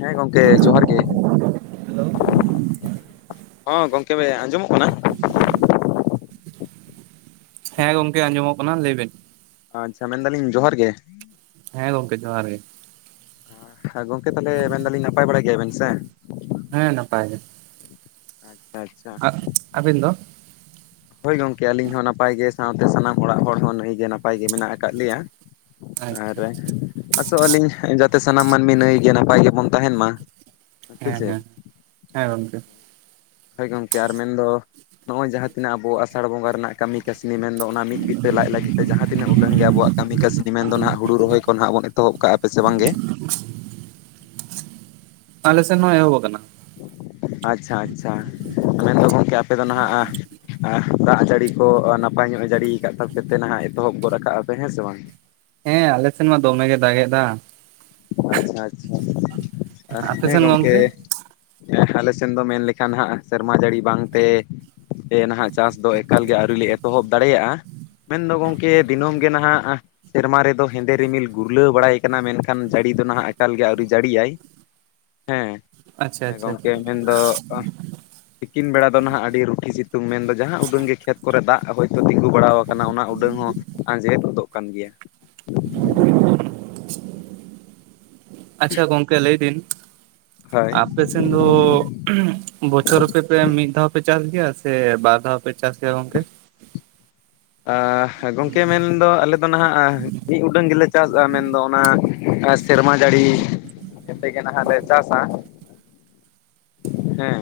ᱦᱮᱸ ᱜᱚᱢᱠᱮ ᱡᱚᱦᱟᱨ ᱜᱮ᱾ ᱦᱮᱞᱳ ᱦᱚᱸ ᱜᱚᱝᱠᱮ ᱟᱸᱡᱚᱢᱚᱜ ᱠᱟᱱᱟ? ᱦᱮᱸ ᱜᱚᱝᱠᱮ ᱟᱸᱡᱚᱢᱚᱜ ᱠᱟᱱᱟ ᱞᱟᱹᱭ ᱵᱮᱱ᱾ ᱟᱪᱪᱷᱟ ᱢᱮᱱᱫᱟᱞᱤᱧ ᱡᱚᱦᱟᱨ ᱜᱮ᱾ ᱦᱮᱸ ᱜᱚᱢᱠᱮ ᱡᱚᱦᱟᱨ ᱜᱮ᱾ ᱦᱮᱸ ᱜᱚᱢᱠᱮ ᱛᱟᱦᱚᱞᱮ ᱢᱮᱱᱫᱟᱞᱤᱧ ᱱᱟᱯᱟᱭ ᱵᱟᱲᱟ ᱜᱮᱭᱟ ᱵᱮᱤᱱ ᱥᱮ? ᱦᱮᱸ ᱱᱟᱯᱟᱭ ᱜᱮ, ᱟᱪᱪᱷᱟ ᱟᱪᱪᱷᱟ᱾ ᱟᱵᱤᱱ ᱫᱚ ᱦᱳᱭ ᱜᱚᱝᱠᱮ ᱟᱹᱞᱤᱧ ᱦᱚᱸ ᱱᱟᱯᱟᱭ ᱜᱮ ᱥᱟᱶᱛᱮ ᱥᱟᱱᱟᱢ ᱚᱲᱟᱜ ᱦᱚᱲ ᱦᱚᱸ ᱱᱟᱹᱭ ᱜᱮ ᱱᱟᱯᱟᱭ ᱜᱮ ᱢᱮᱱᱟᱜ ᱟᱠᱟᱫ ᱞᱮᱭᱟ᱾ ᱟᱨ ᱟᱪᱪᱷᱟ ᱟᱥᱚᱜ ᱟᱹᱞᱤᱧ ᱡᱟᱛᱮ ᱥᱟᱱᱟᱢ ᱢᱟᱹᱱᱢᱤ ᱱᱟᱹᱭ ᱜᱮ ᱱᱟᱯᱟᱭ ᱜᱮᱵᱚᱱ ᱛᱟᱦᱮᱱ ᱢᱟ᱾ ᱥᱮ ᱦᱮᱸ ᱪᱮᱫ ᱦᱮᱸ ᱦᱮᱸ ᱜᱚᱢᱠᱮ, ᱦᱳᱭ ᱜᱚᱢᱠᱮ ᱟᱨ ᱢᱮᱱᱫᱚ ᱱᱚᱜ-ᱚᱭ ᱡᱟᱦᱟᱸ ᱛᱤᱱᱟᱹᱜ ᱟᱵᱚ ᱟᱥᱟᱲ ᱵᱚᱸᱜᱟ ᱨᱮᱱᱟᱜ ᱠᱟᱹᱢᱤ ᱠᱟᱹᱥᱱᱤ ᱢᱮᱱᱫᱚ ᱚᱱᱟ ᱢᱤᱫ ᱵᱤᱛᱟᱹ ᱞᱟᱡ ᱞᱟᱹᱜᱤᱫ ᱛᱮ ᱡᱟᱦᱟᱸ ᱛᱤᱱᱟᱹᱜ ᱩᱰᱟᱹᱝ ᱜᱮ ᱟᱵᱚᱣᱟᱜ ᱠᱟᱹᱢᱤ ᱠᱟᱹᱥᱱᱤ ᱢᱮᱱᱫᱚ ᱦᱟᱸᱜ ᱦᱩᱲᱩ ᱨᱚᱦᱚᱭ ᱠᱚ ᱱᱟᱸᱦᱜ ᱵᱚᱱ ᱮᱛᱚᱦᱚᱵ ᱠᱟᱜ-ᱟ ᱯᱮ ᱥᱮ ᱵᱟᱝᱜᱮ᱾ ᱟᱞᱮ ᱥᱮᱱ ᱢᱟ ᱮᱦᱚᱵ ᱟᱠᱟᱱᱟ᱾ ᱟᱪᱪᱷᱟ ᱟᱪᱪᱷᱟ ᱢᱮᱱᱫᱚ ᱜᱚᱢᱠᱮ ᱟᱯᱮ ᱫᱚ ᱱᱟᱦᱟᱸᱜ ᱟᱦ ᱫᱟᱜ ᱡᱟᱹᱲᱤ ᱠᱚ ᱱᱟᱯᱟᱭ ᱧᱚᱜ ᱡᱟᱹᱲᱤ ᱟᱠᱟᱫ ᱛᱟᱯᱮᱛᱮ ᱱᱟᱦᱟᱜ ᱮᱛᱚᱦᱚᱵ ᱜᱚᱫ ᱠᱟᱜ-ᱟ ᱯᱮ ᱦᱮᱸ ᱥᱮ ᱵᱟᱝ᱾ ᱦᱮᱸ ᱟᱞᱮ ᱥᱮᱱ ᱢᱟ ᱫᱚᱢᱮ ᱜᱮ ᱫᱟᱜ ᱮᱫᱟ᱾ ᱟᱪᱪᱷᱟ ᱟᱪᱪᱷᱟ ᱟᱯᱮ ᱦᱮᱸ ᱥᱮᱱ ᱜᱚᱝᱠᱮ, ᱟᱞᱮ ᱥᱮᱱ ᱫᱚ ᱢᱮᱱ ᱞᱮᱠᱷᱟᱱ ᱦᱟᱸᱜ ᱥᱮᱨᱢᱟ ᱡᱟᱹᱲᱤ ᱵᱟᱝᱛᱮ ᱥᱮ ᱱᱟᱦᱟᱸᱜ ᱪᱟᱥ ᱫᱚ ᱮᱠᱟᱞᱜᱮ ᱟᱹᱣᱨᱤ ᱞᱮ ᱮᱛᱚᱦᱚᱵ ᱫᱟᱲᱮᱭᱟᱜ-ᱟ᱾ ᱢᱮᱱᱫᱚ ᱜᱚᱢᱠᱮ ᱫᱤᱱᱟᱹᱢ ᱜᱮ ᱱᱟᱦᱟᱜ ᱥᱮᱨᱢᱟ ᱨᱮᱫᱚ ᱦᱮᱸᱫᱮ ᱨᱤᱢᱤᱞ ᱜᱩᱨᱞᱟᱹᱣ ᱵᱟᱲᱟᱭ ᱠᱟᱱᱟ, ᱢᱮᱱᱠᱷᱟᱱ ᱠᱷᱟᱱ ᱡᱟᱹᱲᱤ ᱫᱚ ᱱᱟᱦᱟᱜ ᱮᱠᱟᱞ ᱜᱮ ᱟᱹᱣᱨᱤ ᱡᱟᱹᱲᱤᱭᱟᱭ ᱦᱮᱸ ᱟᱪᱪᱷᱟ ᱟᱪᱪᱷᱟ ᱜᱚᱝᱠᱮ, ᱢᱮᱱᱫᱚ ᱛᱤᱠᱤᱱ ᱵᱮᱲᱟ ᱫᱚ ᱱᱟᱦᱟᱜ ᱟᱹᱰᱤ ᱨᱩᱴᱷᱤ ᱥᱤᱛᱩᱝ ᱢᱮᱱᱫᱚ ᱡᱟᱦᱟᱸ ᱩᱰᱟᱹᱝ ᱜᱮ ᱠᱷᱮᱛ ᱠᱚᱨᱮ ᱫᱟᱜ ᱦᱚᱭᱛᱳ ᱛᱤᱜᱩ ᱵᱟᱲᱟᱣ ᱠᱟᱱᱟ ᱚᱱᱟ ᱩᱰᱟᱹᱝ ᱦᱚᱸ ᱟᱸᱡᱮᱫ ᱜᱫᱚᱜ ᱠᱟᱱ ᱜᱮᱭᱟ᱾ ᱟᱪᱪᱷᱟ ᱜᱚᱝᱠᱮ ᱞᱟᱹᱭ ᱫᱤᱱ ᱟᱯᱮ ᱦᱳᱭ ᱟᱯᱮ ᱥᱮᱱ ᱫᱚ ᱵᱚᱪᱷᱚᱨᱮ ᱢᱤᱫ ᱫᱷᱟᱣ ᱯᱮ ᱪᱟᱥ ᱜᱮᱭᱟ ᱥᱮ ᱵᱟᱨ ᱫᱷᱟᱣ ᱯᱮ ᱪᱟᱥ ᱜᱮᱭᱟ ᱜᱚᱝᱠᱮ? ᱟᱦ ᱜᱚᱝᱠᱮ ᱢᱮᱱᱫᱚ ᱟᱞᱮ ᱱᱟᱦᱟᱜ ᱢᱤᱫ ᱩᱰᱟᱹᱝ ᱜᱮᱞᱮ ᱪᱟᱥ-ᱟ ᱢᱮᱱᱫᱚ ᱚᱱᱟ ᱥᱮᱨᱢᱟ ᱡᱟᱹᱲᱤ ᱠᱟᱛᱮᱜᱮ ᱱᱟᱦᱟᱸᱜ ᱞᱮ ᱪᱟᱥᱟ ᱦᱮᱸ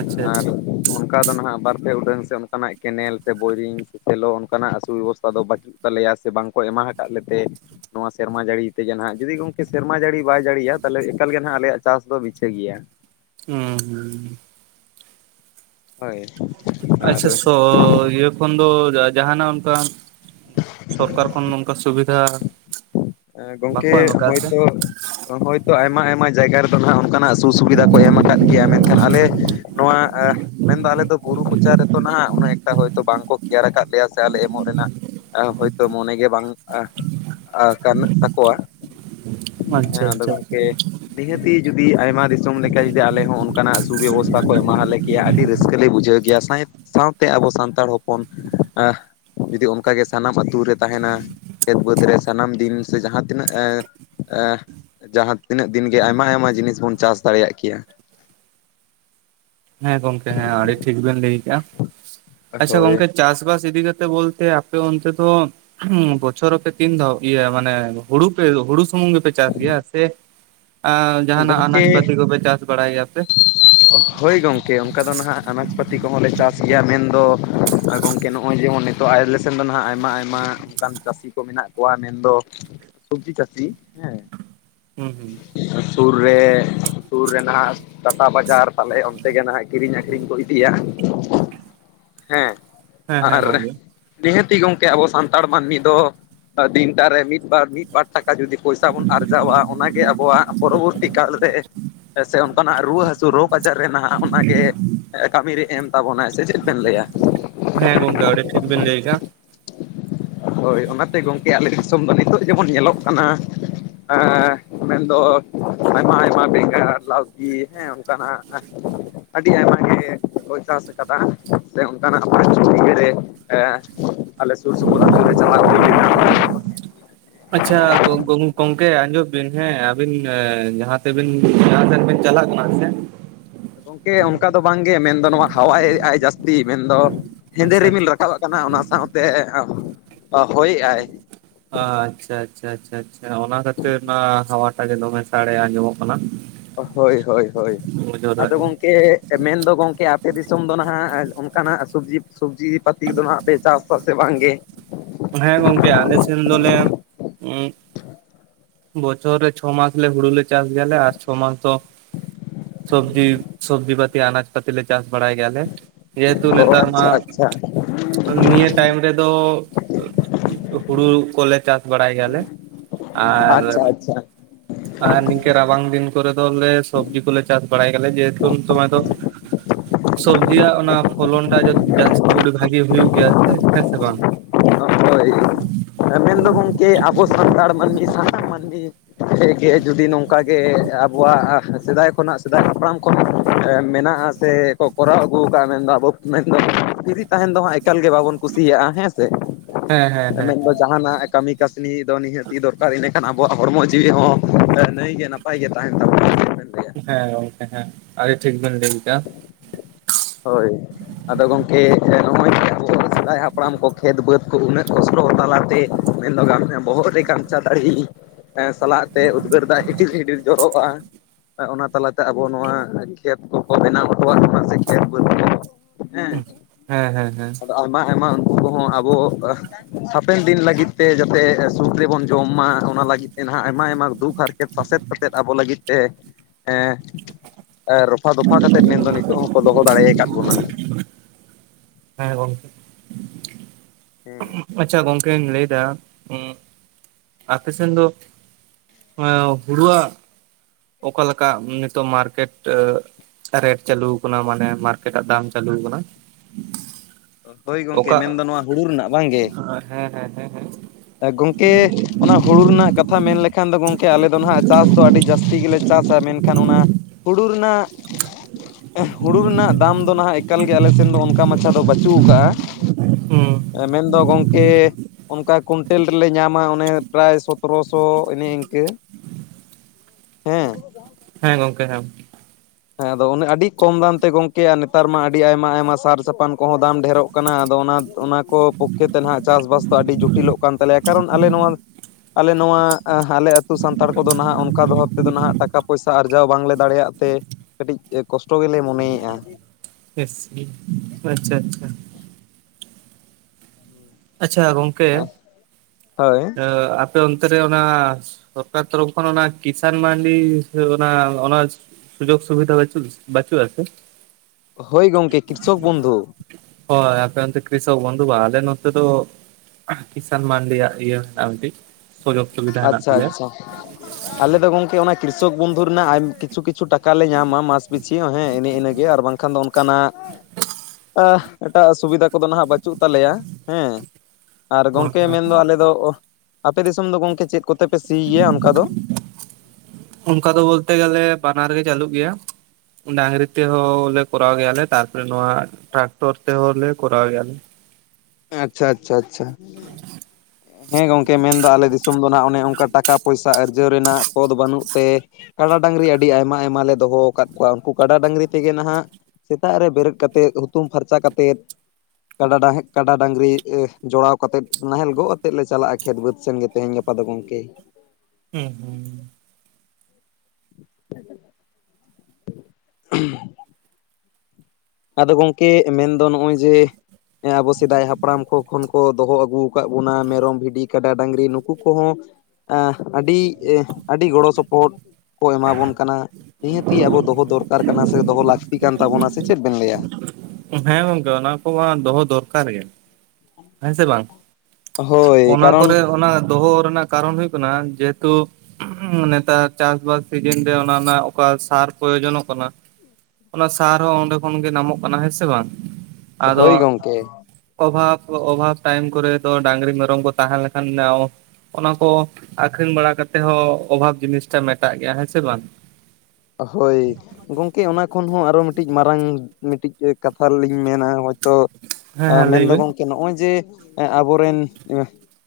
ᱟᱪᱪᱷᱟ ᱟᱨ ᱟᱪᱪᱷᱟ ᱚᱱᱠᱟ ᱫᱚ ᱱᱟᱦᱟᱸᱜ ᱵᱟᱨᱯᱮ ᱩᱰᱟᱹᱝ ᱥᱮ ᱚᱱᱠᱟᱱᱟᱜ ᱠᱮᱱᱮᱞ ᱥᱮ ᱵᱳᱭᱨᱤᱝ ᱥᱮᱞᱳ ᱚᱱᱠᱟᱱᱟᱜ ᱥᱩ ᱵᱮᱵᱚᱥᱛᱷᱟ ᱫᱚ ᱵᱟᱹᱪᱩᱜ ᱛᱟᱞᱮᱭᱟ ᱥᱮ ᱵᱟᱝᱠᱚ ᱮᱢᱟ ᱠᱟᱫ ᱞᱮᱛᱮ ᱱᱚᱣᱟ ᱥᱮᱨᱢᱟ ᱡᱟᱹᱲᱤ ᱛᱮᱜᱮ ᱱᱟᱦᱟᱜ ᱡᱩᱫᱤ ᱜᱚᱝᱠᱮ ᱥᱮᱨᱢᱟ ᱡᱟᱹᱲᱤ ᱵᱟᱭ ᱡᱟᱹᱲᱤᱭᱤᱭᱟ ᱛᱟᱦᱚᱞᱮ ᱮᱠᱟᱞ ᱜᱮ ᱱᱟᱦᱟᱜ ᱟᱞᱮᱭᱟᱜ ᱪᱟᱥ ᱫᱚ ᱵᱤᱪᱷᱟᱹ ᱜᱮᱭᱟ ᱾ ᱦᱩᱸ ᱦᱩᱸ ᱾ ᱦᱳᱭ ᱾ ᱟᱪᱪᱷᱟ ᱥᱚᱻ ᱤᱭᱟᱹ ᱠᱷᱚᱱ ᱫᱚ ᱡᱟ-ᱡᱟᱦᱟᱱᱟᱜ ᱚᱱᱠᱟ ᱥᱚᱨᱠᱟᱨ ᱠᱷᱚᱱ ᱱᱚᱝᱠᱟ ᱥᱩᱵᱤᱫᱷᱟ ᱮ ᱜᱚᱝᱠᱮ ᱵᱟᱠᱚ ᱮᱢ ᱟᱠᱟᱫᱼᱟ ᱦᱳᱭ ᱥᱮ ᱛᱚ ᱦᱳᱭ ᱛᱚ ᱟᱭᱢᱟ ᱟᱭᱢᱟ ᱡᱟᱭᱜᱟ ᱨᱮᱫᱚ ᱱᱟᱜ ᱚᱱᱠᱟᱱᱟᱜ ᱥᱩ-ᱥᱩᱵᱤᱫᱷᱟ ᱠᱚ ᱮᱢ ᱟᱠᱟᱫ ᱜᱮᱭᱟ, ᱢᱮᱱᱠᱷᱟᱱ ᱟᱞᱮ ᱱᱚᱣᱟ ᱟ ᱢᱮᱱ ᱫᱚ ᱟᱞᱮ ᱫᱚ ᱵᱩᱨᱩ ᱠᱚᱪᱟ ᱨᱮᱛᱚ ᱱᱟᱦᱟᱜ ᱩᱱᱟᱹ ᱮᱠᱴᱟ ᱦᱚᱭ ᱛᱚ ᱵᱟᱝ ᱠᱚ ᱠᱮᱭᱟᱨ ᱟᱠᱟᱫ ᱞᱮᱭᱟ ᱥᱮ ᱟᱞᱮ ᱮᱢᱚᱜ ᱨᱮᱱᱟᱜ ᱾ ᱟ ᱦᱚᱭ ᱛᱚ ᱢᱚᱱᱮ ᱜᱮ ᱵᱟᱝ [inaudible] ᱠᱟᱱ ᱛᱟᱠᱚᱣᱟ ᱦᱮᱸ ᱟᱪᱪᱷᱟ ᱟᱫᱚ ᱟᱪᱪᱷᱟ ᱜᱚᱝᱠᱮ ᱱᱤᱦᱟᱹᱛᱤ ᱡᱩᱫᱤ ᱟᱭᱢᱟ ᱫᱤᱥᱚᱢ ᱞᱮᱠᱟ ᱡᱩᱫᱤ ᱟᱞᱮ ᱦᱚᱸ ᱚᱱᱠᱟᱱᱟᱜ ᱥᱩᱵᱮᱵᱚᱥᱛᱷᱟ ᱠᱚ ᱮᱢᱟ ᱦᱟᱞᱮ ᱠᱮᱭᱟ ᱟᱹᱰᱤ ᱨᱟᱹᱥᱠᱟᱹ ᱞᱮ ᱵᱩᱡᱷᱟᱹᱣ ᱠᱮᱭᱟ, ᱥᱟᱸᱭ ᱥᱟᱶᱛᱮ ᱟᱵᱚ ᱥᱟᱱᱛᱟᱲ ᱦᱚᱯᱚᱱ ᱟᱸ ᱡᱩᱫᱤ ᱚᱱᱠᱟ ᱜᱮ ᱥᱟᱱᱟᱢ ᱟᱹᱛᱩ ᱨᱮ ᱛᱟᱦᱮᱱᱟ ᱠᱷᱮᱛ ᱵᱟᱹᱫᱽ ᱨᱮ ᱥᱟᱱᱟᱢ ᱫᱤᱱ ᱥᱮ ᱡᱟᱦᱟᱸ ᱛᱤᱱᱟᱹᱜ ᱮ ᱮ ᱡᱟᱦᱟ ᱛᱤᱱᱟᱹᱜ ᱫᱤᱱ ᱜᱮ ᱟᱭᱢᱟ ᱟᱭᱢᱟ ᱡᱤᱱᱤᱥ ᱵᱚᱱ ᱪᱟᱥ ᱫᱟᱲᱮᱭᱟᱜ ᱠᱮᱭᱟ ᱾ ᱦᱮᱸ ᱜᱚᱝᱠᱮ ᱦᱮᱸ ᱟᱹᱲᱤ ᱴᱷᱤᱠ ᱵᱮᱱ ᱞᱟᱹᱭ ᱠᱮᱜᱼᱟ ᱾ ᱟᱪᱪᱷᱟ ᱦᱳᱭ ᱜᱚᱝᱠᱮ ᱪᱟᱥ ᱵᱟᱥ ᱤᱫᱤ ᱠᱟᱛᱮ ᱵᱚᱞᱛᱮ ᱟᱯᱮ ᱚᱱᱛᱮ ᱛᱚ ᱦᱩᱸ ᱵᱚᱪᱷᱚᱨ ᱟᱯᱮ ᱛᱤᱱ ᱫᱷᱟᱣ ᱤᱭᱟᱹ ᱢᱟᱱᱮ ᱦᱩᱲᱩ ᱯᱮ ᱦᱩᱲᱩ ᱥᱩᱢᱩᱝ ᱜᱮ ᱯᱮ ᱪᱟᱥ ᱜᱮᱭᱟ ᱥᱮ ᱟᱸ ᱡᱟᱦᱟᱱᱟᱜ ᱟᱱᱟᱡ ᱜᱚᱝᱠᱮ ᱯᱟᱹᱛᱤ ᱠᱚᱯᱮ ᱪᱟᱥ ᱵᱟᱲᱟᱭ ᱜᱮ ᱟᱯᱮ? ᱦᱳᱭ ᱜᱚᱝᱠᱮ ᱚᱱᱠᱟ ᱫᱚ ᱱᱟᱦᱟᱜ ᱟᱱᱟᱡ ᱯᱟᱹᱛᱤ ᱠᱚᱦᱚᱸ ᱞᱮ ᱪᱟᱥ ᱜᱮᱭᱟ, ᱢᱮᱱ ᱫᱚ ᱟᱨ ᱜᱚᱝᱠᱮ ᱱᱚᱜᱼᱚᱭ ᱡᱮᱢᱚᱱ ᱱᱤᱛᱚᱜ ᱟᱭᱞᱮ ᱥᱮᱱ ᱫᱚ ᱱᱟᱸᱜ ᱟᱭᱢᱟ ᱟᱭᱢᱟ ᱚᱱᱠᱟᱱ ᱪᱟᱹᱥᱤ ᱠᱚ ᱢᱮᱱᱟᱜ ᱠᱚᱣᱟ ᱢᱮᱱ ᱫᱚ ᱥᱚᱵᱽᱡᱤ ᱪᱟᱹᱥᱤ ᱦᱮᱸ ᱾ ᱦᱩᱸ ᱦᱩᱸ ᱾ ᱥᱩᱨ ᱨᱮ ᱥᱩᱨ ᱨᱮ ᱱᱟᱦᱟᱜ ᱴᱟᱴᱟ ᱵᱟᱡᱟᱨ ᱛᱟᱞᱮ ᱚᱱᱛᱮ ᱜᱮ ᱱᱟᱦᱟᱜ ᱠᱤᱨᱤᱧ ᱟᱹᱠᱷᱨᱤᱧ ᱠᱚ ᱤᱫᱤᱭᱟ ᱾ ᱦᱮᱸ, ᱦᱮᱸ ᱦᱮᱸ ᱟᱨ ᱜᱚᱝᱠᱮ ᱱᱤᱦᱟᱹᱛᱤ ᱜᱚᱝᱠᱮ ᱟᱵᱚ ᱥᱟᱱᱛᱟᱲ ᱢᱟᱹᱱᱢᱤ ᱫᱚ ᱫᱤᱱ ᱴᱟ ᱨᱮ ᱢᱤᱫ ᱵᱟᱨ ᱢᱤᱫ ᱵᱟᱨ ᱴᱟᱠᱟ ᱡᱩᱫᱤ ᱯᱚᱭᱥᱟ ᱵᱚᱱ ᱟᱨᱡᱟᱣᱟ ᱚᱱᱟ ᱜᱮ ᱟᱵᱚᱣᱟᱜ ᱯᱷᱩᱨᱛᱤ ᱠᱟᱞ ᱨᱮ ᱥᱮ ᱚᱱᱠᱟᱱᱟᱜ ᱨᱩᱣᱟᱹ ᱦᱟᱹᱥᱩ ᱨᱳᱜᱽ ᱟᱡᱟᱨ ᱨᱮ ᱱᱟᱦᱟᱜ ᱚᱱᱟᱜᱮ ᱠᱟᱹᱢᱤ ᱢᱤ ᱨᱮ ᱮᱢ ᱛᱟᱵᱚᱱᱟᱭ ᱥᱮ ᱪᱮᱫ ᱵᱮᱱ ᱞᱟᱹᱭᱼᱟ? ᱦᱮᱸ ᱜᱚᱝᱠᱮ ᱟᱹᱰᱤ ᱴᱷᱤᱠ ᱵᱤᱱ ᱞᱟᱹᱭ ᱠᱟᱜᱼᱟ ᱾ ᱦᱳᱭ ᱚᱱᱟ ᱛᱮ ᱜᱚᱝᱠᱮ ᱟᱞᱮ ᱫᱤᱥᱚᱢ ᱫᱚ ᱱᱤᱛᱚᱜ ᱡᱮᱢᱚᱱ ᱧᱮᱞᱚᱜ ᱠᱟᱱᱟ ᱦᱮᱸᱻ ᱢᱮᱱ ᱫᱚ ᱟᱭᱢᱟ ᱟᱭᱢᱟ ᱵᱮᱸᱜᱟᱲ ᱞᱟᱹᱣᱠᱤ ᱦᱮᱸ ᱚᱱᱠᱟ ᱱᱟᱸᱜ ᱟᱹᱰᱤ ᱟᱭᱢᱟ ᱜᱮ ᱠᱚ ᱪᱟᱥ ᱠᱟᱫᱟ ᱥᱮ ᱚᱱᱠᱟ ᱱᱟᱸᱜ [unintelligible] ᱵᱤᱜᱷᱟᱹ ᱨᱮ ᱮᱸ ᱟᱞᱮ ᱥᱩᱨ ᱥᱩᱯᱩᱨ ᱟᱹᱛᱩ ᱨᱮ ᱪᱟᱞᱟᱣ ᱦᱩᱭ ᱞᱮᱱᱟ ᱾ ᱟᱪᱪᱷᱟ ᱜᱚ-ᱜᱚᱝ-ᱜᱚᱝᱠᱮ ᱟᱸᱡᱚᱢ ᱵᱤᱱ ᱦᱮᱸ ᱟᱵᱤᱱ ᱮ ᱡᱟᱦᱟ ᱛᱮ ᱵᱤᱱ ᱡᱟᱦᱟ ᱥᱮᱱ ᱵᱤᱱ ᱪᱟᱞᱟᱜ ᱠᱟᱱᱟ ᱥᱮ? [unintelligible] [inaudible] ᱜᱚᱝᱠᱮ ᱚᱱᱠᱟ ᱫᱚ ᱵᱟᱝ ᱜᱮ ᱢᱮᱱ ᱫᱚ ᱱᱚᱣᱟ ᱦᱟᱣᱟᱭ ᱮᱜᱟᱭ ᱡᱟᱹᱥᱛᱤ ᱢᱮᱱ ᱫᱚ ᱦᱮᱸᱫᱮ ᱟᱪᱪᱷᱟ ᱨᱤᱢᱤᱞ ᱨᱟᱠᱟᱵ ᱠᱟᱱᱟ ᱚᱱᱟ ᱥᱟᱶᱛᱮ [inaudible] ᱦᱚᱭ ᱮᱜᱟᱭ ᱾ ᱟᱪᱪᱷᱟ ᱟᱪᱪᱷᱟ ᱟᱪᱪᱷᱟ ᱟᱪᱪᱷᱟ ᱚᱱᱟ ᱠᱷᱟᱹᱛᱤᱨ ᱚᱱᱟ ᱦᱟᱣᱟ ᱴᱟᱜ ᱜᱮ ᱫᱚᱢᱮ ᱥᱟᱲᱮ ᱟᱸᱡᱚᱢᱚᱜ ᱠᱟᱱᱟ ᱾ ᱦᱳᱭ, ᱦᱳᱭ, ᱦᱳᱭ, ᱟᱫᱚ ᱜᱚᱝᱠᱮ ᱢᱮᱱ ᱫᱚ ᱜᱚᱝᱠᱮ ᱟᱯᱮ ᱫᱤᱥᱚᱢ ᱫᱚ ᱱᱟᱦᱟᱜ ᱚᱱᱠᱟᱱᱟᱜ ᱥᱚᱵᱽᱡᱤ ᱥᱚᱵᱽᱡᱤ ᱯᱟᱹᱛᱤ ᱠᱚᱫᱚ ᱱᱟᱜ ᱯᱮ ᱪᱟᱥᱼᱟ ᱥᱮ ᱵᱟᱝ ᱜᱮ? ᱦᱮᱸ ᱜᱚᱝᱠᱮ ᱟᱞᱮ ᱥᱮᱱ ᱫᱚ ᱞᱮ ᱩᱸ ᱵᱚᱪᱷᱚᱨ ᱨᱮ ᱪᱷᱚ ᱢᱟᱥ ᱞᱮ ᱦᱩᱲᱩ ᱞᱮ ᱪᱟᱥ ᱜᱮᱭᱟ ᱞᱮ ᱟᱨ ᱪᱷᱚ ᱢᱟᱥ ᱫᱚ ᱥᱚᱵᱽᱡᱤ ᱥᱚᱵᱽᱡᱤ ᱯᱟᱹᱛᱤ ᱟᱱᱟᱪᱽ ᱯᱟᱹᱛᱤ ᱞᱮ ᱪᱟᱥ ᱵᱟᱲᱟᱭ ᱜᱮᱭᱟ ᱞᱮ ᱡᱮ ᱦᱮᱛᱩ ᱚ ᱱᱮᱛᱟᱨ ᱢᱟ ᱟᱪᱪᱷᱟ ᱟᱪᱪᱷᱟ ᱱᱤᱭᱟᱹ ᱴᱟᱭᱤᱢ ᱨᱮᱫᱚ, ᱦᱩᱲᱩ ᱠᱚᱞᱮ ᱪᱟᱥ ᱵᱟᱲᱟᱭ ᱜᱮᱭᱟ ᱞᱮ᱾ ᱟᱨ ᱟᱪᱪᱷᱟ ᱟᱪᱪᱷᱟ ᱟᱨ ᱱᱤᱝᱠᱟᱹ ᱨᱟᱵᱟᱝ ᱫᱤᱱ ᱠᱚᱨᱮ ᱫᱚ ᱵᱚᱞᱮ ᱥᱚᱵᱽᱡᱤ ᱠᱚᱞᱮ ᱪᱟᱥ ᱵᱟᱲᱟᱭ ᱜᱮᱞᱮ ᱡᱮ ᱦᱮᱛᱩ ᱫᱚᱢᱮ ᱫᱚ᱾ [inaudible] ᱥᱚᱵᱡᱤᱭᱟᱜ ᱚᱱᱟ ᱯᱷᱚᱞᱚᱱ ᱴᱟᱜ [inaudible] ᱡᱟᱹᱥᱛᱤ ᱟᱹᱰᱤ ᱵᱷᱟᱜᱤ ᱦᱩᱭᱩᱜ ᱜᱮᱭᱟ ᱥᱮ ᱦᱮᱸ ᱥᱮ ᱾ ᱢᱮᱱ ᱫᱚ ᱜᱚᱝᱠᱮ ᱟᱵᱚ ᱥᱟᱱᱛᱟᱲ ᱢᱟᱹᱱᱢᱤ ᱥᱟᱱᱛᱟᱲ ᱢᱟᱹᱱᱢᱤ ᱦᱮᱸ ᱜᱮ ᱡᱩᱫᱤ ᱱᱚᱝᱠᱟ ᱜᱮ ᱟᱵᱚᱣᱟᱜ ᱥᱮᱫᱟᱭ ᱠᱷᱚᱱᱟᱜ ᱥᱮᱫᱟᱭ ᱦᱟᱯᱲᱟᱢ ᱠᱷᱚᱱᱟᱜ ᱢᱮᱱᱟᱜᱼᱟ᱾ ᱥᱮ ᱠᱚ ᱠᱚᱨᱟᱣ ᱟᱹᱜᱩ ᱠᱟᱜᱼᱟ, ᱢᱮᱱ ᱫᱚ ᱟᱵᱚ ᱢᱮᱱ ᱫᱚ ᱯᱷᱤᱨᱤ ᱛᱟᱦᱮᱱ ᱫᱚ ᱦᱟᱸᱜ ᱮᱠᱟᱞ ᱜᱮ ᱵᱟᱵᱚᱱ ᱠᱩᱥᱤᱭᱟᱜᱼᱟ ᱦᱮᱸ ᱥᱮ᱾ ᱦᱮᱸ ᱦᱮᱸ ᱦᱮᱸ ᱦᱮᱸ᱾ ᱡᱟᱸᱦᱟᱱᱟᱜ ᱠᱟᱹᱢᱤ ᱠᱟᱹᱥᱱᱤ ᱫᱚ ᱱᱤᱦᱟᱹᱛᱤ ᱫᱚᱨᱠᱟᱨ ᱤᱱᱟᱹᱠᱷᱟᱱ ᱟᱵᱚᱣᱟᱜ ᱦᱚᱲᱢᱚ ᱡᱤᱣᱤ ᱦᱚᱸ ᱱᱟᱹᱭ ᱜᱮ ᱱᱟᱯᱟᱭ ᱜᱮ ᱛᱟᱦᱮᱱ ᱛᱟᱵᱚᱱᱟ [inaudible] ᱨᱮᱭᱟᱜ᱾ ᱦᱮᱸ ᱜᱚᱝᱠᱮ ᱦᱮᱸ ᱟᱰᱮ ᱴᱷᱤᱠ ᱵᱮᱱ ᱞᱟᱹᱭ ᱠᱮᱫᱟ᱾ ᱦᱳᱭ᱾ ᱟᱫᱚ ᱜᱚᱝᱠᱮ ᱱᱚᱜᱼᱚᱭ ᱡᱮ ᱥᱮᱫᱟᱭ ᱦᱟᱯᱲᱟᱢ ᱠᱚ ᱠᱷᱮᱛ ᱵᱟᱹᱫᱽ ᱠᱚ ᱩᱱᱟᱹᱜ ᱠᱚᱥᱴᱚ ᱛᱟᱞᱟ ᱛᱮ ᱢᱮᱱ ᱫᱚ ᱵᱚᱦᱚᱜ ᱨᱮ ᱜᱟᱢᱪᱷᱟ ᱫᱟᱸᱦᱟᱲᱤ᱾ ᱦᱮᱸ ᱥᱟᱞᱟᱜ ᱛᱮ ᱩᱫᱽᱜᱟᱹᱨ ᱫᱚ ᱦᱤᱰᱤᱨ ᱦᱤᱰᱤᱨ ᱡᱚᱨᱚᱜᱼᱟ᱾ ᱚᱱᱟ ᱛᱟᱞᱟ ᱛᱮ ᱟᱵᱚ ᱱᱚᱣᱟ ᱠᱷᱮᱛ ᱠᱚᱠᱚ ᱵᱮᱱᱟᱣ ᱦᱚᱴᱚᱣᱟᱜ ᱵᱚᱱᱟ ᱥᱮ ᱠᱷᱮᱛ ᱵᱟᱹᱫᱽ ᱠᱚ᱾ ᱦᱮᱸ, ᱦᱮᱸ ᱦᱮᱸ ᱦᱮᱸ ᱟᱫᱚ ᱟᱭᱢᱟ ᱟᱭᱢᱟ ᱩᱱᱠᱩ ᱠᱚᱦᱚᱸ ᱟᱵᱚ ᱦᱟᱯᱮᱱ ᱫᱤᱱ ᱞᱟᱹᱜᱤᱫ ᱛᱮ ᱡᱟᱛᱮ ᱥᱩᱠ ᱨᱮᱵᱚᱱ ᱡᱚᱢ ᱢᱟ ᱚᱱᱟ ᱞᱟᱹᱜᱤᱫ ᱛᱮ ᱱᱟᱦᱟᱜ ᱟᱭᱢᱟ ᱟᱭᱢᱟ ᱫᱩᱠ ᱦᱟᱨᱠᱮᱛ ᱥᱟᱥᱮᱛ ᱠᱟᱛᱮᱫ ᱟᱵᱚ ᱞᱟᱹᱜᱤᱫ ᱛᱮ, ᱦᱮᱸ ᱨᱚᱯᱷᱟ ᱫᱚᱯᱷᱟ ᱠᱟᱛᱮᱫ ᱢᱮᱱᱫᱚ ᱱᱤᱛᱚᱜ ᱦᱚᱸᱠᱚ ᱫᱚᱦᱚ ᱫᱟᱲᱮᱠᱟᱫ ᱵᱚᱱᱟ᱾ ᱦᱮᱸ ᱜᱚᱝᱠᱮ, ᱦᱮᱸ ᱟᱪᱪᱷᱟ ᱜᱚᱝᱠᱮᱧ ᱞᱟᱹᱭᱫᱟ᱾ ᱟᱯᱮ ᱥᱮᱱ ᱫᱚ ᱦᱩᱲᱩᱣᱟᱜ᱾ ᱚᱠᱟ ᱞᱮᱠᱟ ᱱᱤᱛᱚᱜ ᱢᱟᱨᱠᱮᱴ, ᱟ ᱨᱮᱴ ᱪᱟᱹᱞᱩ ᱟᱠᱟᱱᱟ ᱢᱟᱱᱮ, ᱢᱟᱨᱠᱮᱴ ᱟᱜ ᱫᱟᱢ ᱪᱟᱹᱞᱩ ᱟᱠᱟᱱᱟ᱾ ᱦᱳᱭ ᱜᱚᱝᱠᱮ ᱢᱮᱱᱫᱚ ᱱᱚᱣᱟ ᱦᱩᱲᱩ ᱨᱮᱱᱟᱜ ᱵᱟᱝ ᱜᱮ᱾ ᱦᱮᱸ ᱦᱮᱸ ᱦᱮᱸ ᱦᱮᱸ ᱜᱚᱝᱠᱮ ᱚᱱᱟ ᱦᱩᱲᱩ ᱨᱮᱱᱟᱜ᱾ ᱠᱟᱛᱷᱟ ᱢᱮᱱ ᱞᱮᱠᱷᱟᱱ ᱫᱚ ᱜᱚᱢᱠᱮ ᱟᱞᱮ ᱫᱚ ᱱᱟᱦᱟᱜ ᱪᱟᱥ ᱫᱚ ᱟᱹᱰᱤ ᱡᱟᱹᱥᱛᱤ ᱜᱮᱞᱮ ᱪᱟᱥᱟ ᱢᱮᱱᱠᱷᱟᱱ ᱚᱱᱟ ᱦᱩᱲᱩ ᱨᱮᱱᱟᱜ, ᱦᱩᱲᱩ ᱨᱮᱱᱟᱜ ᱫᱟᱢ ᱫᱚ ᱱᱟᱦᱟᱜ ᱮᱠᱟᱞ ᱜᱮ ᱟᱞᱮ ᱥᱮᱱ ᱫᱚ ᱚᱱᱠᱟ ᱢᱟᱪᱷᱟ ᱫᱚ ᱵᱟᱪ ᱵᱟᱪᱩᱜ ᱦᱩᱸ ᱟᱠᱟᱜᱼᱟ ᱢᱮᱱᱫᱚ ᱜᱚᱢᱠᱮ᱾ ᱚᱱᱠᱟ ᱠᱱᱴᱮᱞ ᱨᱮᱞᱮ ᱧᱟᱢᱟ ᱚᱱᱮ ᱯᱨᱟᱭ ᱥᱚᱛᱨᱚᱥᱚ ᱤᱱᱤ ᱤᱱᱠᱟᱹ᱾ ᱦᱮᱸ ᱦᱮᱸ ᱜᱚᱝᱠᱮ ᱦᱮᱸ᱾ ᱦᱮᱸ ᱟᱫᱚ ᱟᱹᱰᱤ ᱠᱚᱢ ᱫᱟᱢ ᱛᱮ ᱜᱚᱝᱠᱮ ᱟᱨ ᱱᱮᱛᱟᱨ ᱢᱟ ᱟᱹᱰᱤ ᱟᱭᱢᱟ ᱟᱭᱢᱟ ᱥᱟᱨ ᱪᱟᱟᱯᱟᱱ ᱠᱚᱦᱚᱸ ᱫᱟᱢ ᱰᱷᱮᱨᱚᱜ ᱠᱟᱱᱟ ᱟᱫᱚ ᱚᱱᱟ ᱚᱱᱟ ᱠᱚ ᱯᱚᱠᱠᱷᱮ ᱛᱮ ᱱᱟᱦᱟᱜ ᱪᱟᱥᱵᱟᱥ ᱫᱚ ᱟᱹᱰᱤ ᱡᱚᱴᱤᱞᱚᱜ ᱠᱟᱱ ᱛᱟᱞᱮᱭᱟ ᱠᱟᱨᱚᱱ ᱟᱞᱮ ᱱᱚᱣᱟ ᱟᱞᱮ ᱱᱚᱣᱟ᱾ ᱟᱞᱮ ᱟᱹᱛᱩ ᱥᱟᱱᱛᱟᱲ ᱠᱚᱫᱚ ᱱᱟᱦᱟᱜ ᱚᱱᱠᱟ ᱫᱚ ᱵᱷᱟᱵ ᱛᱮᱫᱚ ᱱᱟᱦᱟᱜ ᱴᱟᱠᱟ ᱯᱚᱭᱥᱟ ᱟᱨᱡᱟᱣ ᱵᱟᱝᱞᱮ ᱫᱟᱲᱮᱭᱟᱜ ᱛᱮ᱾ ᱠᱟᱹᱴᱤᱡ ᱠᱚᱥᱴᱚ ᱜᱮᱞᱮ ᱢᱚᱱᱮᱭᱮᱜᱼᱟ᱾ ᱤᱥ ᱟᱪᱪᱷᱟ ᱟᱪᱪᱷᱟ᱾ ᱟᱪᱪᱷᱟ ᱜᱚᱝᱠᱮ ᱦᱳᱭ [inaudible] ᱟᱯᱮ ᱚᱱᱛᱮ ᱨᱮ ᱚᱱᱟ ᱥᱚᱨᱠᱟᱨ ᱛᱚᱨᱚᱯᱷ ᱠᱷᱚᱱ ᱚᱱᱟ ᱠᱤᱥᱟᱱ ᱢᱟᱱᱰᱤ ᱚᱱᱟ, ᱚᱱᱟ ᱥᱩᱡᱳᱜ ᱥᱩᱵᱤᱫᱷᱟ ᱵᱟᱪᱩᱜ ᱵᱟᱪᱩᱜ ᱟᱥᱮ᱾ ᱦᱳᱭ ᱜᱚᱝᱠᱮ ᱠᱨᱤᱥᱚᱠ ᱵᱚᱱᱫᱷᱩ᱾ ᱦᱚᱭ ᱟᱯᱮ ᱚᱱᱛᱮ ᱠᱨᱤᱥᱚᱠ ᱵᱚᱱᱫᱩ ᱵᱟᱦ ᱟᱞᱮ ᱛᱮᱫᱚ ᱠᱤᱥᱟᱱ ᱢᱟᱱᱰᱤᱭᱟᱜ ᱤᱭᱟᱹ [unintelligible] ᱥᱩᱵᱤᱫᱷᱟ ᱦᱮᱱᱟᱜ ᱟᱪᱪᱷᱟ ᱛᱟᱞᱮᱭᱟ ᱟᱪᱪᱷᱟ ᱟᱞᱮ ᱫᱚ ᱜᱚᱝᱠᱮ ᱚᱱᱟ ᱠᱨᱤᱥᱚᱠ ᱵᱚᱱᱫᱷᱩ ᱨᱮᱱᱟᱜ ᱟᱭᱢ ᱠᱤᱪᱷᱩ ᱠᱤᱪᱷᱩ ᱴᱟᱠ ᱠᱟ ᱞᱮ ᱧᱟᱢᱟ ᱢᱟᱥ ᱯᱤᱪᱷᱤ ᱦᱚᱸ ᱮᱱᱮ ᱤᱱᱟᱹᱜᱮ ᱟᱨ ᱵᱟᱝᱠᱷᱟᱱ ᱫᱚ ᱚᱱᱠᱟᱱᱟᱜ ᱟᱦ ᱮᱴᱟᱜ ᱥᱩᱵᱤᱫᱷᱟ ᱠᱚᱫᱚ ᱱᱟᱦᱟᱜ ᱵᱟᱹᱪᱩᱜ ᱛᱟᱞᱮᱭᱟ ᱦᱮᱸ᱾ ᱟᱨ ᱜᱚᱝᱠᱮ ᱢᱮᱱᱫᱚ ᱟᱞᱮ ᱫᱚ ᱚ᱾ ᱟᱯᱮ ᱫᱤᱥᱚᱢ ᱫᱚ ᱜᱚᱝᱠᱮ ᱪᱮᱫ ᱠᱚᱛᱮ ᱯᱮ ᱥᱤ ᱜᱮᱭᱟ ᱚᱱᱠᱟ ᱫᱚ? ᱚᱱᱠᱟ ᱫᱚ ᱵᱚᱞᱛᱮ ᱜᱮᱞᱮ ᱵᱟᱱᱟᱨ ᱜᱮ ᱪᱟᱹᱞᱩᱜ ᱜᱮᱭᱟ᱾ ᱰᱟᱝᱨᱤ ᱛᱮᱦᱚᱸ ᱞᱮ ᱠᱚᱨᱟᱣ ᱜᱮᱭᱟᱞᱮ ᱛᱟᱨᱯᱚᱨᱮ ᱱᱚᱣᱟ ᱴᱨᱟᱠᱴᱚᱨ ᱛᱮᱦᱚᱸ ᱞᱮ ᱠᱚᱨᱟᱣ ᱜᱮᱭᱟᱞᱮ᱾ ᱟᱪᱪᱷᱟ ᱟᱪᱪᱷᱟ ᱟᱪᱪᱷᱟ᱾ ᱦᱮᱸ ᱜᱚᱝᱠᱮ ᱢᱮᱱᱫᱚ ᱟᱞᱮ ᱫᱤᱥᱚᱢ ᱫᱚ ᱱᱟᱦᱟᱜ ᱚᱱᱮ ᱚᱱᱠᱟ ᱴᱟᱠᱟ ᱯᱚᱭᱥᱟ ᱟᱹᱨᱡᱟᱹᱣ ᱨᱮᱱᱟᱜ ᱯᱚᱫ ᱵᱟᱹᱱᱩᱜ ᱛᱮ ᱠᱟᱰᱟ ᱰᱟᱹᱝᱨᱤ ᱟᱹᱰᱤ ᱟᱭᱢᱟ ᱟᱭᱢᱟ ᱞᱮ ᱫᱚᱦᱚ ᱟᱠᱟᱫ ᱠᱚᱣᱟ ᱩᱱᱠᱩ ᱠᱟᱰᱟ ᱰᱟᱹᱝᱨᱤ ᱛᱮᱜᱮ ᱱᱟᱦᱟᱜ ᱥᱮᱛᱟᱜ ᱨᱮ ᱵᱮᱨᱮᱫ ᱠᱟᱛᱮᱫ, ᱦᱩᱛᱩᱢ ᱯᱷᱟᱨᱪᱟ ᱠᱟᱛᱮᱫ ᱠᱟᱰᱟ ᱰᱟᱦᱤ ᱠᱟᱰᱟ ᱰᱟᱝᱝᱨᱤ ᱮ ᱡᱚᱲᱟᱣ ᱠᱟᱛᱮᱫ, ᱱᱟᱦᱮᱞ ᱜᱚᱜ ᱟᱛᱮᱫ ᱞᱮ ᱪᱟᱞᱟᱜᱼᱟ ᱠᱷᱮᱛ ᱵᱟᱹᱫᱽ ᱥᱮᱱ ᱜᱮ ᱛᱮᱦᱮᱧ ᱜᱟᱯᱟ ᱫᱚ ᱜᱚᱝᱠᱮ᱾ ᱦᱮᱸ ᱦᱩᱸ᱾ [inaudible] ᱟᱫᱚ ᱜᱚᱝᱠᱮ ᱢᱮᱱᱫᱚ ᱱᱚᱜᱼᱚᱭ ᱡᱮ ᱟᱵᱚ ᱥᱮᱫᱟᱭ ᱦᱟᱯᱲᱟᱢ ᱠᱚ ᱠᱷᱚᱱ ᱠᱚ ᱫᱚᱦᱚ ᱟᱹᱜᱩᱣ ᱟᱠᱟᱜ ᱵᱚᱱᱟ ᱢᱮᱨᱚᱢ, ᱵᱷᱤᱰᱤ, ᱠᱟᱰᱟ, ᱰᱟᱹᱝᱨᱤ ᱱᱩᱠᱩ ᱠᱚᱦᱚᱸ ᱟ ᱟᱹᱰᱤ ᱟᱹᱰᱤ ᱮ ᱟᱹᱰᱤ ᱜᱚᱲᱚ ᱥᱚᱯᱚᱦᱚᱫ ᱠᱚ ᱮᱢᱟ ᱵᱚᱱ ᱠᱟᱱᱟ᱾ ᱱᱤᱦᱟᱹᱛᱤ ᱟᱵᱚ ᱫᱚᱦᱚ ᱫᱚᱨᱠᱟᱨ ᱠᱟᱱᱟ ᱥᱮ ᱫᱚᱦᱚ ᱞᱟᱹᱠᱛᱤ ᱠᱟᱱ ᱛᱟᱵᱚᱱᱟ, ᱥᱮ ᱪᱮᱫ ᱵᱮᱱ ᱞᱟᱹᱭ-ᱟ? ᱦᱮᱸ ᱜᱚᱝᱠᱮ ᱚᱱᱟ ᱠᱚ ᱢᱟ ᱫᱚᱦᱚ ᱫᱚᱨᱠᱟᱨ ᱜᱮ᱾ ᱦᱮᱸ ᱥᱮ ᱵᱟᱝ᱾ ᱦᱳᱭ ᱚᱱᱟ ᱠᱟᱨᱚᱱ ᱠᱚᱨᱮ ᱚᱱᱟ ᱫᱚᱦᱚ ᱨᱮᱱᱟᱜ ᱠᱟᱨᱚᱱ ᱦᱩᱭᱩᱜ ᱠᱟᱱᱟ ᱡᱮᱦᱮᱛᱩ ᱦᱩᱸ ᱱᱮᱛᱟᱨ ᱪᱟᱥ ᱵᱟᱥ ᱥᱤᱡᱤᱱ ᱨᱮ ᱚᱱᱟ ᱨᱮᱱᱟᱜ ᱚᱠᱟ ᱥᱟᱨ ᱯᱨᱚᱭᱳ ᱡᱚᱱᱚᱜ ᱠᱟᱱᱟ ᱚᱱᱟ ᱥᱟᱨ ᱦᱚᱸ ᱚᱸᱰᱮ ᱠᱷᱚᱱ ᱜᱮ ᱱᱟᱢᱚᱜ ᱠᱟᱱᱟ ᱦᱮᱸ ᱥᱮ ᱵᱟᱝ? ᱟᱫᱚ ᱦᱳᱭ ᱜᱚᱝᱠᱮ ᱚᱵᱷᱟᱵ ᱚᱵᱷᱟᱵ ᱴᱟᱭᱤᱢ ᱠᱚᱨᱮ ᱫᱚ ᱰᱟᱹᱝᱨᱤ ᱢᱮᱨᱚᱢ ᱠᱚ ᱛᱟᱦᱮᱸ ᱞᱮᱠᱷᱟᱱ ᱱᱮᱣ ᱚᱱᱟ ᱠᱚ ᱟᱹᱠᱷᱨᱤᱧ ᱵᱟᱲᱟ ᱠᱟᱛᱮ ᱦᱚᱸ ᱚᱵᱷᱟᱵ ᱡᱤᱱᱤᱥ ᱴᱟ ᱢᱮᱴᱟᱜ ᱜᱮᱭᱟ ᱦᱮᱸ ᱥᱮ ᱵᱟᱝ? ᱦᱳᱭ᱾ ᱜᱚᱝᱠᱮ ᱚᱱᱟ ᱠᱷᱚᱱ ᱦᱚᱸ ᱟᱨᱚ ᱢᱤᱫᱴᱤᱡ ᱢᱟᱨᱟᱝ ᱢᱤᱫᱴᱤᱡ ᱠᱟᱛᱷᱟ ᱞᱤᱧ ᱢᱮᱱᱟ ᱦᱚᱭᱛᱚ ᱦᱮᱸ ᱦᱮᱸ ᱢᱮᱱ ᱞᱟᱹᱭ ᱫᱚ ᱵᱤᱱ ᱜᱚᱝ ᱠᱮ ᱱᱚᱜᱼᱚᱭ ᱡᱮ ᱟᱵᱚ ᱨᱮᱱ ᱮ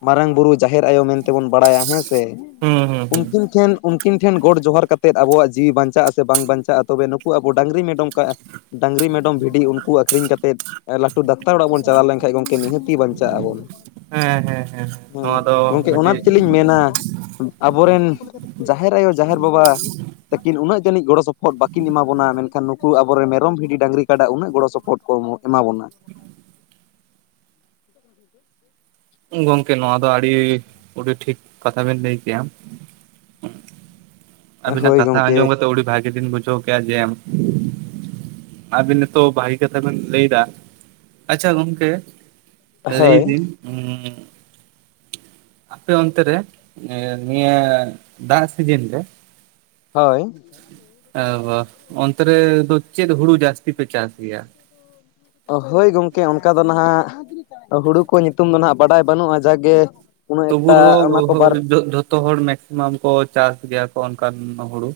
ᱢᱟᱨᱟᱝ ᱵᱩᱨᱩ, ᱡᱟᱦᱮᱨ ᱟᱭᱳ ᱢᱮᱱ ᱛᱮ ᱵᱚᱱ ᱵᱟᱲᱟᱭᱟ ᱦᱮᱸ ᱥᱮ᱾ ᱦᱩᱸ ᱦᱩᱸ ᱛᱮ ᱦᱩᱸ ᱩᱱᱠᱤᱱ ᱴᱷᱮᱱ ᱩᱱᱠᱤᱱ ᱴᱷᱮᱱ ᱜᱚᱸᱰ ᱡᱚᱦᱟᱨ ᱠᱟᱛᱮᱫ ᱟᱵᱚᱣᱟᱜ ᱡᱤᱣᱤ ᱵᱟᱧᱪᱟᱜ-ᱟ ᱥᱮ ᱵᱟᱝ ᱵᱟᱧᱪᱟᱜᱼᱟ ᱛᱚᱵᱮ ᱱᱩᱠᱩ ᱟᱵᱚ ᱰᱟᱹᱝᱨᱤ ᱢᱮᱰᱚᱢ ᱠᱟᱜᱼᱟ ᱰᱟᱹᱝᱨᱤ ᱢᱮᱰᱚᱢ ᱵᱷᱤ ᱞᱤᱧ ᱩᱱᱠᱩ ᱟᱹᱠᱷᱨᱤᱧ ᱠᱟᱛᱮᱫ ᱞᱟᱹᱴᱩ ᱰᱟᱠᱛᱟᱨ ᱚᱲᱟᱜ ᱵᱚᱱ ᱪᱟᱞᱟᱣ ᱞᱮᱱ ᱠᱷᱟᱡ ᱜᱚᱝᱠᱮ ᱱᱤᱦᱟᱹᱛᱤ ᱵᱟᱧᱪᱟᱜ ᱟᱵᱚᱱ᱾ ᱦᱮᱸ ᱦᱮᱸ ᱦᱮᱸ ᱱᱚᱣᱟ ᱫᱚ ᱜᱚᱝᱠᱮ ᱚᱱᱟ ᱢᱤᱫᱴᱤᱡ ᱛᱮᱞᱤᱧ ᱢᱮᱱᱟ ᱟᱵᱚ ᱨᱮᱱ ᱡᱟᱦᱮᱨ ᱟᱭᱳ, ᱡᱟᱦᱮᱨ ᱵᱟᱵᱟ ᱛᱟᱹᱠᱤᱱ ᱩᱱᱟᱹᱜ ᱡᱟᱹᱱᱤᱡ ᱜᱚᱲᱚ ᱥᱚᱯᱚᱦᱚᱫ ᱵᱟᱠᱤᱱ ᱮᱢᱟ ᱵᱚᱱᱟ ᱢᱮᱱᱠᱷᱟᱱ ᱱᱩᱠᱩ ᱟᱵᱚ ᱨᱮᱱ ᱢᱮᱨᱚᱢ ᱵᱷᱤᱰᱤ ᱰᱟᱹᱝᱨᱤ ᱠᱟᱰᱟ ᱩᱱᱟᱹᱜ ᱜᱚᱲᱚ ᱥᱚᱯᱚᱦᱚᱫ ᱠᱚ ᱮᱢᱚᱜ ᱮᱢᱟ ᱵᱚᱱᱟ᱾ [inaudible] ᱜᱚᱝᱠᱮ ᱱᱚᱣᱟ ᱫᱚ ᱟᱹᱰᱤ ᱩᱰᱤ ᱴᱷᱤᱠ ᱠᱟᱛᱷᱟ ᱵᱤᱱ ᱞᱟᱹᱭ ᱠᱮ-ᱟ ᱟᱹᱵᱤᱱᱟᱜ ᱦᱳᱭ ᱠᱟᱛᱷᱟ ᱟᱸᱡᱚᱢ ᱜᱚᱝᱠᱮ ᱠᱟᱛᱮᱜ ᱩᱰᱤ ᱵᱷᱟᱹᱜᱮ ᱞᱤᱱ ᱵᱩᱡᱷᱟᱹᱣ ᱠᱮᱜ-ᱟ ᱡᱮᱢ ᱟᱵᱤᱱ ᱱᱤᱛᱚᱜ ᱵᱷᱟᱹᱜᱮ ᱠᱟᱛᱷᱟ ᱵᱤᱱ ᱞᱟᱹᱭᱫᱟ᱾ ᱟᱪᱪᱷᱟ ᱜᱚᱝᱠᱮ ᱞᱟᱹᱭ ᱦᱳᱭ ᱫᱤᱧ ᱩᱸᱻ ᱟᱯᱮ ᱚᱱᱛᱮ ᱨᱮ ᱱᱤᱭᱟᱹ ᱫᱟᱜ ᱥᱤᱡᱤᱱ ᱨᱮ ᱦᱳᱭ᱾ ᱚᱱᱛᱮ ᱨᱮ ᱫᱚ ᱪᱮᱫ ᱦᱩᱲᱩ ᱡᱟᱹᱥᱛᱤ ᱯᱮ ᱪᱟᱥ ᱜᱮᱭᱟ? ᱦᱳᱭ ᱜᱚᱝᱠᱮ ᱚᱱᱠᱟ ᱫᱚ ᱱᱟᱦᱟᱜ ᱦᱩᱲᱩ ᱠᱚ ᱧᱩᱛᱩᱢ ᱫᱚ ᱱᱟᱦᱟᱸᱜ ᱵᱟᱰᱟᱭ ᱵᱟᱹᱱᱩᱜᱼᱟ᱾ ᱡᱟᱜ ᱜᱮ ᱛᱚᱵᱩ ᱨᱮ ᱦᱚᱸ ᱡᱷᱚ-ᱡᱷᱚᱛᱚ ᱦᱚᱲ ᱢᱮᱠᱥᱤ‌ᱢᱟᱢ ᱠᱚ ᱪᱟᱥ ᱜᱮᱭᱟ ᱠᱚ ᱚᱱᱠᱟᱱ ᱦᱩᱲᱩ᱾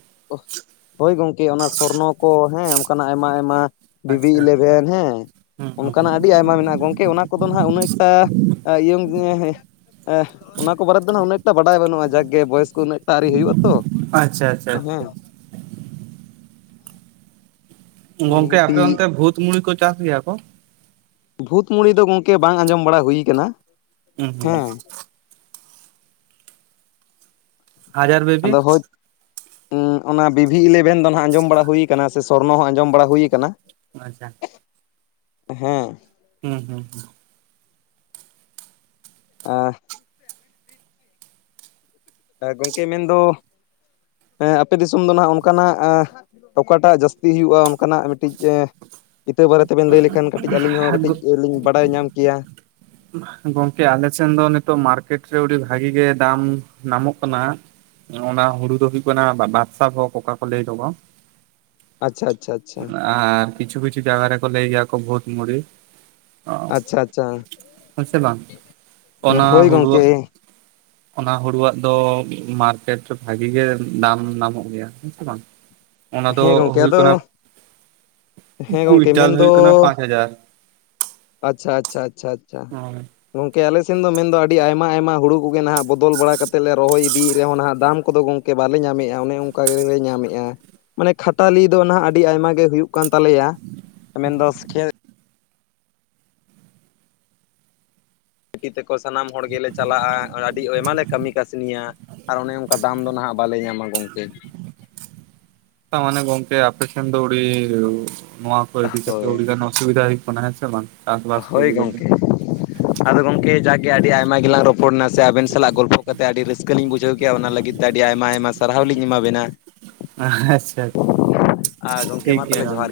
ᱦᱳᱭ ᱜᱚᱝᱠᱮ ᱚᱱᱟ ᱥᱚᱨᱱᱚ ᱠᱚ ᱦᱮᱸ ᱚᱱᱠᱟᱱᱟᱜ ᱟᱭᱢᱟ ᱟᱭᱢᱟ ᱵᱤᱵᱤ ᱟᱪᱪᱷᱟ ᱤᱞᱮᱵᱷᱮᱱ ᱦᱮᱸ ᱦᱩᱸ ᱚᱱᱠᱟᱱᱟᱜ ᱦᱩᱸ ᱟᱹᱰᱤ ᱟᱭᱢᱟ ᱢᱮᱱᱟᱜᱼᱟ ᱜᱚᱝᱠᱮ ᱚᱱᱟ ᱠᱚᱫᱚ ᱦᱟᱸᱜ ᱩᱱᱟᱹᱜ ᱮᱠᱴᱟ [unintelligible] ᱚᱱᱟ ᱠᱚ ᱵᱟᱨᱮ ᱛᱮ ᱦᱟᱸᱜ ᱩᱱᱟᱹᱜ ᱮᱠᱴᱟ ᱵᱟᱰᱟᱭ ᱵᱟᱹᱱᱩᱜᱼᱟ ᱡᱟᱜᱮ ᱵᱚᱭᱮᱥ ᱠᱚ ᱩᱱᱟᱹᱜ ᱟᱹᱣᱨᱤ ᱦᱩᱭᱩᱜᱼᱟ ᱛᱚ ᱾ ᱟᱪᱪᱷᱟ ᱟᱪᱪᱷᱟᱷᱟ ᱾ ᱦᱚᱸᱻ ᱜᱚᱝᱠᱮ ᱟᱯᱮ ᱱᱤᱦᱟᱹᱛᱤ ᱚᱱᱛᱮ ᱵᱷᱩᱛ ᱢᱩᱲᱤ ᱠᱚ ᱪᱟᱥ ᱜᱮᱭᱟ ᱠᱚ ᱾ ᱵᱷᱩᱛ ᱢᱩᱲᱤ ᱫᱚ ᱜᱚᱝᱠᱮ ᱵᱟᱝ ᱟᱸᱡᱚᱢ ᱵᱟᱲᱟ ᱦᱩᱭ ᱟᱠᱟᱱᱟ ᱾ ᱩᱦᱩᱸᱻ ᱦᱟᱡᱟᱨ ᱵᱮᱵᱤ ᱟᱫᱚ ᱦᱳᱭ ᱚᱱᱟ ᱵᱤᱵᱷᱤ ᱤᱞᱮᱵᱷᱮᱱ ᱫᱚ ᱦᱟᱸᱜ ᱟᱸᱡᱚᱢ ᱵᱟᱲᱟ ᱦᱩᱭ ᱟᱠᱟᱱᱟ ᱾ ᱥᱮ ᱥᱚᱨᱱᱚ ᱦᱚᱸ ᱟᱸᱡᱚᱢ ᱵᱟᱲᱟ ᱦᱩᱭ ᱟᱠᱟᱱᱟ ᱾ ᱟᱪᱪᱷᱟ ᱾ ᱦᱮᱸ ᱾ ᱦᱩᱸ ᱦᱩᱸ ᱦᱩᱸ ᱮᱸᱻ ᱜᱚᱝᱠᱮ ᱢᱮᱱ ᱫᱚ ᱟᱯᱮ ᱫᱤᱥᱚᱢ ᱫᱚ ᱱᱷᱟᱜ ᱚᱱᱠᱟ ᱱᱟᱜ ᱚᱠᱟ ᱴᱟᱜ ᱡᱟᱹᱥᱛᱤ ᱦᱩᱭᱩᱜᱼᱟ ᱚᱱᱠᱟ ᱱᱟᱜ ᱢᱤᱫ ᱴᱤᱡ ᱤᱛᱟᱹ ᱵᱟᱨᱮ ᱛᱮ ᱵᱮᱱ ᱞᱟᱹᱭ ᱞᱮᱠᱷᱟᱱ ᱠᱟᱹᱴᱤᱡ ᱟᱹᱞᱤᱧ ᱦᱚᱸ ᱠᱟᱹᱴᱤᱡ ᱦᱩᱸ ᱞᱤᱧ ᱵᱟᱲᱟᱭ ᱧᱟᱢ ᱠᱮᱭᱟ ᱾ ᱜᱚᱝᱠᱮ ᱟᱞᱮ ᱥᱮᱱ ᱫᱚ ᱱᱤᱛᱚᱜ ᱢᱟᱨᱠᱮᱴ ᱨᱮ ᱟᱹᱰᱤ ᱵᱷᱟᱹᱜᱤ ᱜᱮ ᱫᱟᱢ ᱧᱟᱢᱚᱜ ᱠᱟᱱᱟ ᱾ ᱚᱱᱟ ᱦᱳᱲᱳ ᱫᱚ ᱦᱩᱭᱩᱜ ᱠᱟᱱᱟ ᱵᱟ ᱵᱟᱫᱥᱟ ᱠᱚ ᱠᱚᱠᱟ ᱠᱚ ᱞᱟᱹᱭ ᱫᱚᱠᱚ ᱾ ᱟᱪᱪᱷᱟ ᱟᱪᱪᱷᱟ ᱟᱪᱪᱷᱟ ᱟᱨ ᱠᱤᱪᱷᱩ ᱠᱤᱪᱷᱩ ᱡᱟᱭᱜᱟ ᱨᱮᱠᱚ ᱞᱟᱹᱭ ᱜᱮᱭᱟ ᱠᱚ ᱵᱷᱩᱛ ᱢᱩᱲᱤ ᱾ ᱟᱪᱷᱟ ᱟᱪᱷᱟ ᱚᱱᱟ ᱦᱚᱭ ᱜᱚᱝᱠᱮ ᱦᱩᱲᱩᱣᱟᱜ ᱾ ᱚᱱᱟ ᱦᱳᱲᱳᱣᱟᱜ ᱫᱚ ᱢᱟᱨᱠᱮᱴ ᱨᱮ ᱵᱷᱟᱹᱜᱤ ᱜᱮ ᱫᱟᱢ ᱧᱟᱢᱚᱜ ᱜᱮᱭᱟ ᱦᱮᱸ ᱥᱮ ᱵᱟᱝ ᱾ ᱚᱱᱟ ᱫᱚ ᱦᱮᱸ ᱜᱚᱝᱠᱮ ᱦᱩᱭᱩᱜ ᱟᱫᱚ ᱠᱟᱱᱟ ᱦᱮᱸ ᱜᱚᱝᱠᱮ ᱠᱩᱭᱮᱱᱴᱟᱞ ᱦᱩᱭᱩᱜ ᱠᱟᱱᱟ ᱯᱟᱸᱪ ᱦᱟᱡᱟᱨ ᱾ ᱟᱪᱷᱟ ᱟᱪᱷᱟ ᱟᱪᱷᱟ ᱟᱪᱷᱟ ᱾ ᱜᱚᱝᱠᱮ ᱟᱞᱮ ᱥᱮᱱ ᱫᱚ ᱢᱮᱱᱫᱚ ᱟᱹᱰᱤ ᱟᱭᱢᱟ ᱟᱭᱢᱟ ᱦᱳᱲᱳ ᱠᱚᱜᱮ ᱱᱷᱟᱜ ᱵᱚᱫᱚᱞ ᱵᱟᱲᱟ ᱠᱟᱛᱮᱫ ᱞᱮ ᱨᱚᱦᱚᱭ ᱤᱫᱤᱭᱮᱫ ᱨᱮᱦᱚᱸ ᱱᱷᱟᱜ ᱫᱟᱢ ᱠᱚᱫᱚ ᱜᱚᱢᱠᱮ ᱵᱟᱞᱮ ᱧᱟᱢᱮᱫ-ᱟ ᱚᱱᱮ ᱚᱱᱠᱟ ᱜᱮᱞᱮ ᱧᱟᱢᱮᱫ-ᱟ ᱾ ᱢᱟᱱᱮ ᱠᱷᱟᱴᱟᱞᱤ ᱫᱚ ᱱᱷᱟᱜ ᱟᱹᱰᱤ ᱟᱭᱢᱟ ᱜᱮ ᱦᱩᱭᱩᱜ ᱠᱟᱱ ᱛᱟᱞᱮᱭᱟ ᱢᱮᱱᱫᱚ ᱠᱷᱮ ᱡᱮᱛᱮ ᱠᱚ ᱥᱟᱱᱟᱢ ᱦᱚᱲ ᱜᱮᱞᱮ ᱪᱟᱞᱟᱜ-ᱟ ᱟᱹᱰᱤ ᱟᱭᱢᱟ ᱞᱮ ᱠᱟᱹᱢᱤ ᱠᱟᱹᱥᱱᱤᱭᱟ ᱾ ᱟᱨ ᱚᱱᱮ ᱚᱱᱠᱟ ᱫᱟᱢ ᱫᱚ ᱱᱷᱟᱜ ᱵᱟᱞᱮ ᱧᱟᱢᱟ ᱜᱚᱢᱠᱮ ᱾ ᱛᱚ ᱢᱟᱱᱮ ᱜᱚᱝᱠᱮ ᱟᱯᱮᱥᱮᱱ ᱫᱚ ᱩᱰᱤ ᱱᱚᱶᱟ ᱠᱚ ᱤᱫᱤ ᱠᱟᱛᱮ ᱦᱳᱭ ᱟᱹᱰᱤᱜᱟᱱ ᱥᱩᱵᱤᱫᱟ ᱦᱩᱭᱩᱜ ᱠᱟᱱᱟ ᱦᱮᱸ ᱪᱮ ᱵᱟᱝ ᱾ ᱦᱚᱭ ᱜᱚᱝᱠᱮ ᱟᱫᱚ ᱜᱚᱢᱠᱮ ᱡᱟᱠᱜᱮ ᱟᱹᱰᱤ ᱟᱭᱢᱟ ᱜᱮᱞᱟᱝ ᱨᱚᱯᱚᱲ ᱨᱚᱯᱚᱲᱮᱱᱟ ᱥᱮ ᱟᱹᱵᱤᱱ ᱥᱟᱞᱟᱜ ᱜᱚᱞᱯᱷᱚ ᱠᱟᱛᱮ ᱟᱹᱰᱤ ᱨᱟᱹᱥᱠᱟᱹ ᱞᱤᱧ ᱵᱩᱡᱷᱟᱹᱣ ᱠᱮᱜ-ᱟ ᱚᱱᱟ ᱞᱟᱹᱜᱤᱫ ᱛᱮ ᱟᱹᱰᱤ ᱟᱭᱢᱟ ᱟᱭᱢᱟ ᱥᱟᱨᱦᱟᱣ ᱞᱤᱧ ᱮᱢᱟᱵᱤᱱᱟ ᱾ ᱟᱪᱷᱟ ᱟᱨ ᱜᱚᱝᱠᱮ ᱴᱷᱤᱠ ᱢᱟ ᱜᱮᱭᱟ ᱛᱟᱦᱚᱞᱮ ᱜᱚᱝᱠᱮ ᱾ ᱡᱚᱦᱟᱨ